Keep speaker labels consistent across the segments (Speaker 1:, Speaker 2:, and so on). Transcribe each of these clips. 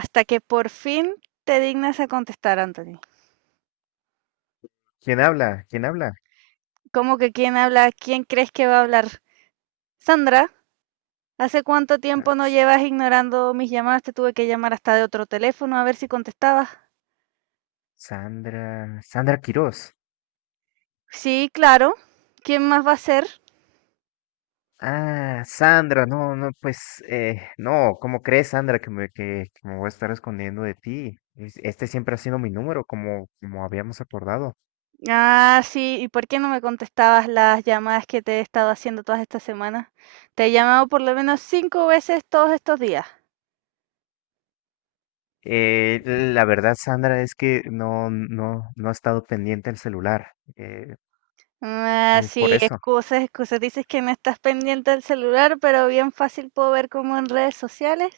Speaker 1: Hasta que por fin te dignas a contestar, Anthony.
Speaker 2: ¿Quién habla? ¿Quién habla?
Speaker 1: ¿Cómo que quién habla? ¿Quién crees que va a hablar? Sandra, ¿hace cuánto
Speaker 2: Ah,
Speaker 1: tiempo no
Speaker 2: S-
Speaker 1: llevas ignorando mis llamadas? Te tuve que llamar hasta de otro teléfono a ver si contestabas.
Speaker 2: Sandra, Sandra Quirós.
Speaker 1: Sí, claro. ¿Quién más va a ser?
Speaker 2: Ah, Sandra, no, no, ¿cómo crees, Sandra, que me voy a estar escondiendo de ti? Este siempre ha sido mi número, como habíamos acordado.
Speaker 1: Ah, sí, ¿y por qué no me contestabas las llamadas que te he estado haciendo todas estas semanas? Te he llamado por lo menos cinco veces todos estos días.
Speaker 2: La verdad, Sandra, es que no ha estado pendiente el celular.
Speaker 1: Ah,
Speaker 2: Es por
Speaker 1: sí,
Speaker 2: eso.
Speaker 1: excusas, excusas. Dices que no estás pendiente del celular, pero bien fácil puedo ver como en redes sociales,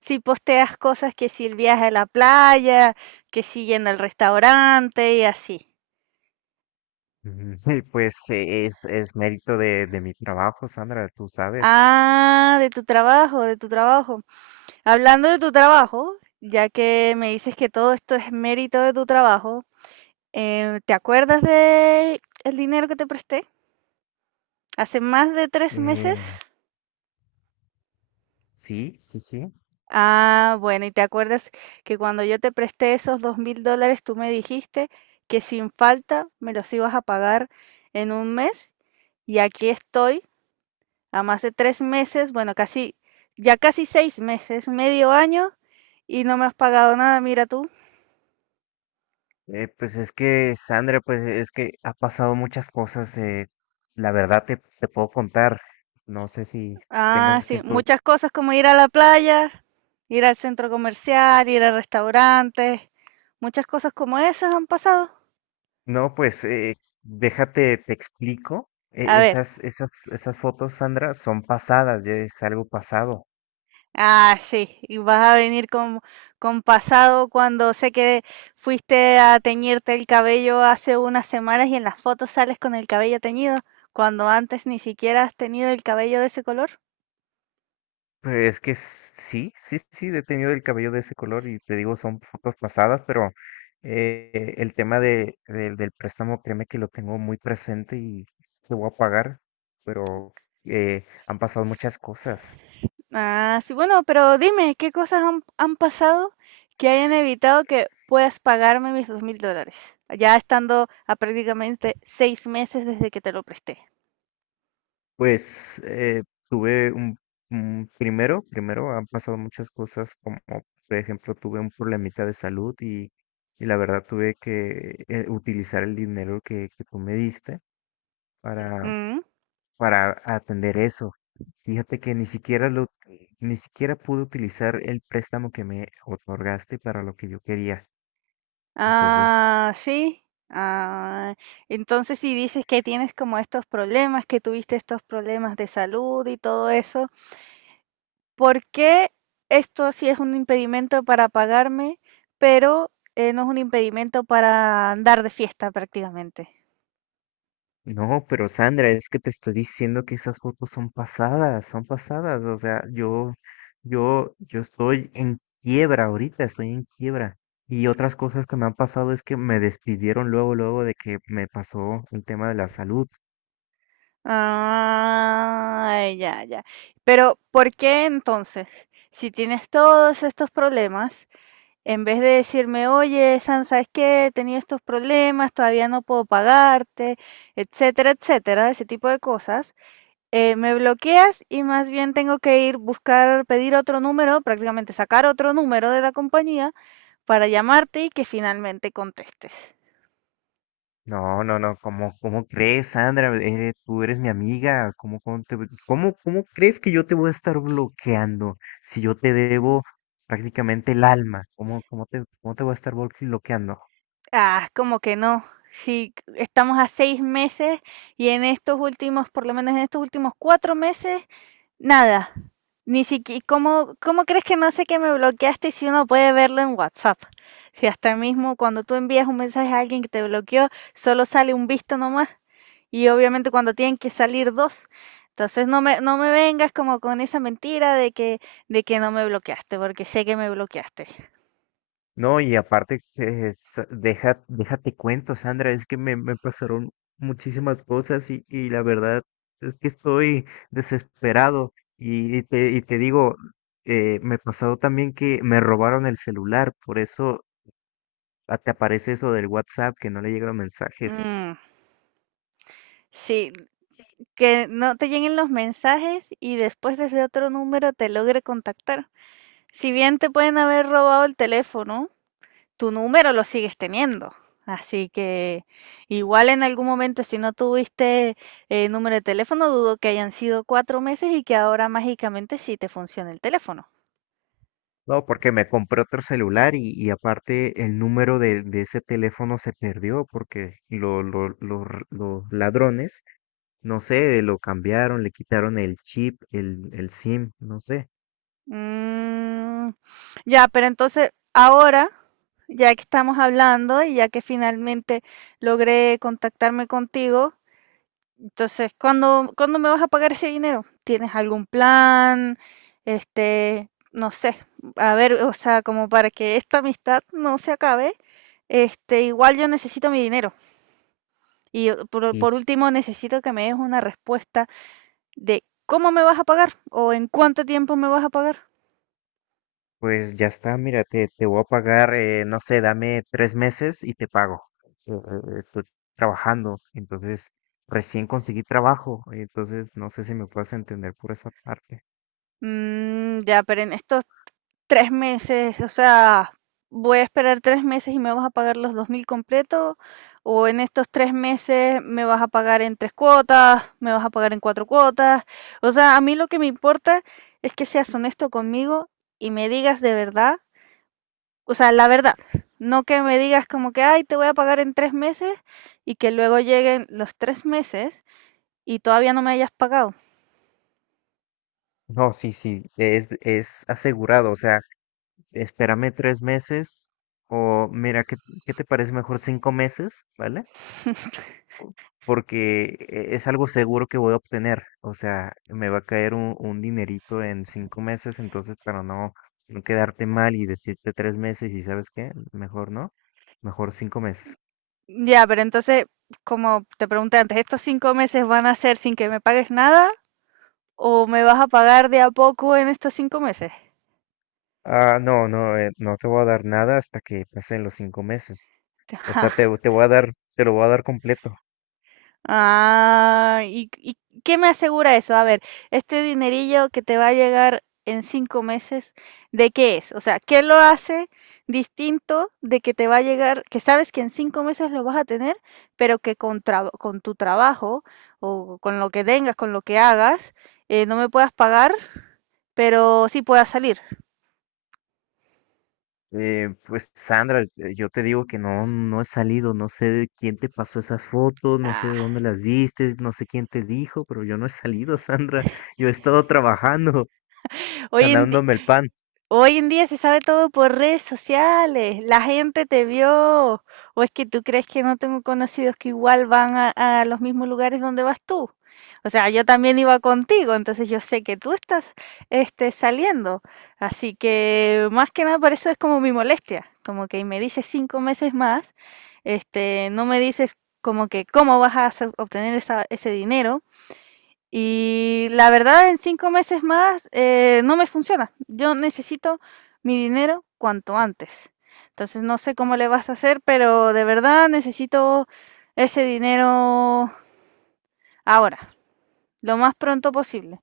Speaker 1: si posteas cosas que si el viaje a la playa, que si yendo al restaurante y así.
Speaker 2: Ujú. Y pues es mérito de mi trabajo, Sandra, tú sabes.
Speaker 1: Ah, de tu trabajo, de tu trabajo. Hablando de tu trabajo, ya que me dices que todo esto es mérito de tu trabajo, ¿te acuerdas de el dinero que te presté? Hace más de 3 meses.
Speaker 2: Eh, sí.
Speaker 1: Ah, bueno, y te acuerdas que cuando yo te presté esos $2,000, tú me dijiste que sin falta me los ibas a pagar en un mes, y aquí estoy a más de 3 meses, bueno, casi, ya casi 6 meses, medio año, y no me has pagado nada, mira tú.
Speaker 2: Pues es que, Sandra, pues es que ha pasado muchas cosas. La verdad te puedo contar. No sé si
Speaker 1: Ah,
Speaker 2: tengas
Speaker 1: sí,
Speaker 2: tiempo.
Speaker 1: muchas cosas como ir a la playa, ir al centro comercial, ir a restaurantes, muchas cosas como esas han pasado.
Speaker 2: No, déjate, te explico.
Speaker 1: A ver.
Speaker 2: Esas fotos, Sandra, son pasadas, ya es algo pasado.
Speaker 1: Ah, sí, y vas a venir con pasado cuando sé que fuiste a teñirte el cabello hace unas semanas y en las fotos sales con el cabello teñido, cuando antes ni siquiera has tenido el cabello de ese color.
Speaker 2: Pues, es que sí, he tenido el cabello de ese color y te digo, son fotos pasadas, pero el tema de, del préstamo, créeme que lo tengo muy presente y lo voy a pagar, pero han pasado muchas cosas.
Speaker 1: Ah, sí, bueno, pero dime, ¿qué cosas han pasado que hayan evitado que puedas pagarme mis $2,000? Ya estando a prácticamente 6 meses desde que te lo presté.
Speaker 2: Pues eh, tuve un, primero, primero han pasado muchas cosas, como por ejemplo tuve un problemita de salud y la verdad tuve que utilizar el dinero que tú me diste para
Speaker 1: ¿Mm?
Speaker 2: para atender eso. Fíjate que ni siquiera lo, Ni siquiera pude utilizar el préstamo que me otorgaste para lo que yo quería. Entonces,
Speaker 1: Ah, sí. Ah, entonces si dices que tienes como estos problemas, que tuviste estos problemas de salud y todo eso, ¿por qué esto sí es un impedimento para pagarme, pero no es un impedimento para andar de fiesta prácticamente?
Speaker 2: no, pero Sandra, es que te estoy diciendo que esas fotos son pasadas, son pasadas. O sea, yo estoy en quiebra ahorita, estoy en quiebra. Y otras cosas que me han pasado es que me despidieron luego, luego de que me pasó el tema de la salud.
Speaker 1: Ah, ya, ya. Pero ¿por qué entonces, si tienes todos estos problemas, en vez de decirme, oye, San, ¿sabes qué? He tenido estos problemas, todavía no puedo pagarte, etcétera, etcétera, ese tipo de cosas, me bloqueas y más bien tengo que ir buscar, pedir otro número, prácticamente sacar otro número de la compañía para llamarte y que finalmente contestes.
Speaker 2: No, no, no, ¿cómo, cómo crees, Sandra? Tú eres mi amiga. ¿Cómo cómo crees que yo te voy a estar bloqueando si yo te debo prácticamente el alma? ¿Cómo cómo te voy a estar bloqueando?
Speaker 1: Ah, como que no. Si estamos a 6 meses y en estos últimos, por lo menos en estos últimos 4 meses, nada, ni siquiera. ¿Cómo crees que no sé que me bloqueaste si uno puede verlo en WhatsApp? Si hasta mismo cuando tú envías un mensaje a alguien que te bloqueó, solo sale un visto nomás. Y obviamente cuando tienen que salir dos. Entonces no me vengas como con esa mentira de que no me bloqueaste, porque sé que me bloqueaste.
Speaker 2: No, y aparte, déjate cuento, Sandra, es que me pasaron muchísimas cosas y la verdad es que estoy desesperado. Y, y te digo, me pasó también que me robaron el celular, por eso. Ah, te aparece eso del WhatsApp, que no le llegan los mensajes.
Speaker 1: Mm, sí, que no te lleguen los mensajes y después desde otro número te logre contactar. Si bien te pueden haber robado el teléfono, tu número lo sigues teniendo. Así que igual en algún momento, si no tuviste número de teléfono, dudo que hayan sido 4 meses y que ahora mágicamente sí te funcione el teléfono.
Speaker 2: No, porque me compré otro celular y aparte el número de ese teléfono se perdió porque los ladrones, no sé, lo cambiaron, le quitaron el chip, el SIM, no sé.
Speaker 1: Mm, ya, pero entonces ahora, ya que estamos hablando y ya que finalmente logré contactarme contigo, entonces, ¿cuándo me vas a pagar ese dinero? ¿Tienes algún plan? Este, no sé, a ver, o sea, como para que esta amistad no se acabe, este, igual yo necesito mi dinero. Y por,
Speaker 2: Y
Speaker 1: por
Speaker 2: s-
Speaker 1: último, necesito que me des una respuesta de cómo me vas a pagar o en cuánto tiempo me vas a pagar.
Speaker 2: pues ya está, mira, te voy a pagar, no sé, dame tres meses y te pago. Estoy trabajando, entonces recién conseguí trabajo, entonces no sé si me puedes entender por esa parte.
Speaker 1: Mm, ya, pero en esto 3 meses, o sea, voy a esperar 3 meses y me vas a pagar los 2,000 completo, o en estos 3 meses me vas a pagar en 3 cuotas, me vas a pagar en 4 cuotas. O sea, a mí lo que me importa es que seas honesto conmigo y me digas de verdad, o sea, la verdad. No que me digas como que, ay, te voy a pagar en 3 meses y que luego lleguen los 3 meses y todavía no me hayas pagado.
Speaker 2: No, sí, sí, es asegurado, o sea, espérame tres meses o mira, ¿qué te parece mejor cinco meses? ¿Vale? Porque es algo seguro que voy a obtener, o sea, me va a caer un dinerito en cinco meses, entonces para no, no quedarte mal y decirte tres meses y sabes qué, mejor no, mejor cinco meses.
Speaker 1: Ya, pero entonces como te pregunté antes, ¿estos 5 meses van a ser sin que me pagues nada? ¿O me vas a pagar de a poco en estos 5 meses?
Speaker 2: Ah, no, no, no te voy a dar nada hasta que pasen los cinco meses, o sea, te lo voy a dar completo.
Speaker 1: Ah, ¿Y qué me asegura eso? A ver, este dinerillo que te va a llegar en 5 meses, ¿de qué es? O sea, ¿qué lo hace distinto de que te va a llegar, que sabes que en 5 meses lo vas a tener, pero que con tu trabajo o con lo que tengas, con lo que hagas, no me puedas pagar, pero sí puedas salir?
Speaker 2: Pues Sandra, yo te digo que no, no he salido, no sé de quién te pasó esas fotos, no sé de
Speaker 1: Ah,
Speaker 2: dónde las viste, no sé quién te dijo, pero yo no he salido, Sandra. Yo he estado trabajando,
Speaker 1: oye,
Speaker 2: ganándome el pan.
Speaker 1: hoy en día se sabe todo por redes sociales, la gente te vio, o es que tú crees que no tengo conocidos que igual van a los mismos lugares donde vas tú. O sea, yo también iba contigo, entonces yo sé que tú estás saliendo. Así que más que nada por eso es como mi molestia, como que me dices 5 meses más, no me dices como que cómo vas a obtener ese dinero, y la verdad, en 5 meses más no me funciona. Yo necesito mi dinero cuanto antes. Entonces no sé cómo le vas a hacer, pero de verdad necesito ese dinero ahora, lo más pronto posible.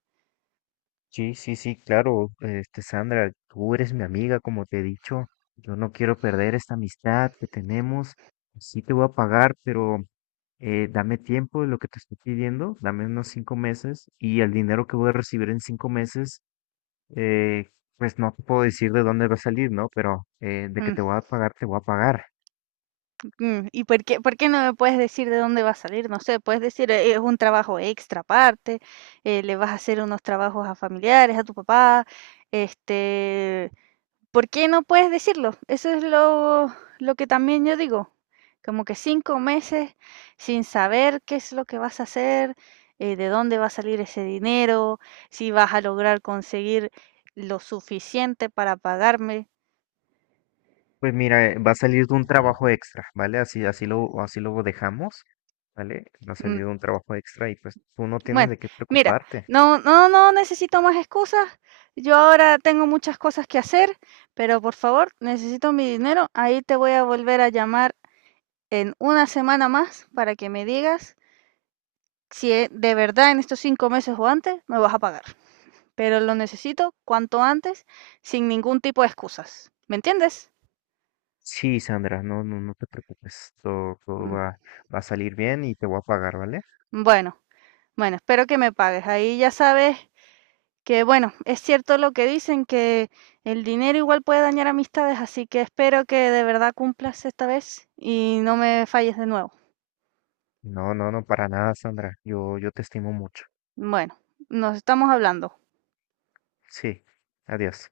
Speaker 2: Sí, sí, sí, claro, este, Sandra, tú eres mi amiga, como te he dicho. Yo no quiero perder esta amistad que tenemos. Sí te voy a pagar, pero dame tiempo de lo que te estoy pidiendo, dame unos cinco meses y el dinero que voy a recibir en cinco meses, eh, pues no te puedo decir de dónde va a salir, ¿no? Pero de que
Speaker 1: Mm,
Speaker 2: te voy a pagar, te voy a pagar.
Speaker 1: mm. ¿Y por qué no me puedes decir de dónde va a salir? No sé, puedes decir, es un trabajo extra aparte, le vas a hacer unos trabajos a familiares, a tu papá, este, ¿por qué no puedes decirlo? Eso es lo que también yo digo. Como que 5 meses sin saber qué es lo que vas a hacer, de dónde va a salir ese dinero, si vas a lograr conseguir lo suficiente para pagarme.
Speaker 2: Pues mira, va a salir de un trabajo extra, ¿vale? Así, así lo dejamos, ¿vale? Va a salir
Speaker 1: Mm,
Speaker 2: de un trabajo extra y pues tú no tienes
Speaker 1: bueno,
Speaker 2: de qué
Speaker 1: mira,
Speaker 2: preocuparte.
Speaker 1: no, no, no necesito más excusas. Yo ahora tengo muchas cosas que hacer, pero por favor, necesito mi dinero. Ahí te voy a volver a llamar en una semana más para que me digas si de verdad en estos 5 meses o antes me vas a pagar, pero lo necesito cuanto antes, sin ningún tipo de excusas. ¿Me entiendes?
Speaker 2: Sí, Sandra, no, no, no te preocupes. Todo,
Speaker 1: Mm,
Speaker 2: va a salir bien y te voy a pagar, ¿vale?
Speaker 1: bueno, bueno, espero que me pagues. Ahí ya sabes que, bueno, es cierto lo que dicen, que el dinero igual puede dañar amistades, así que espero que de verdad cumplas esta vez y no me falles de nuevo.
Speaker 2: No, no, no, para nada, Sandra. Yo te estimo mucho.
Speaker 1: Bueno, nos estamos hablando.
Speaker 2: Sí, adiós.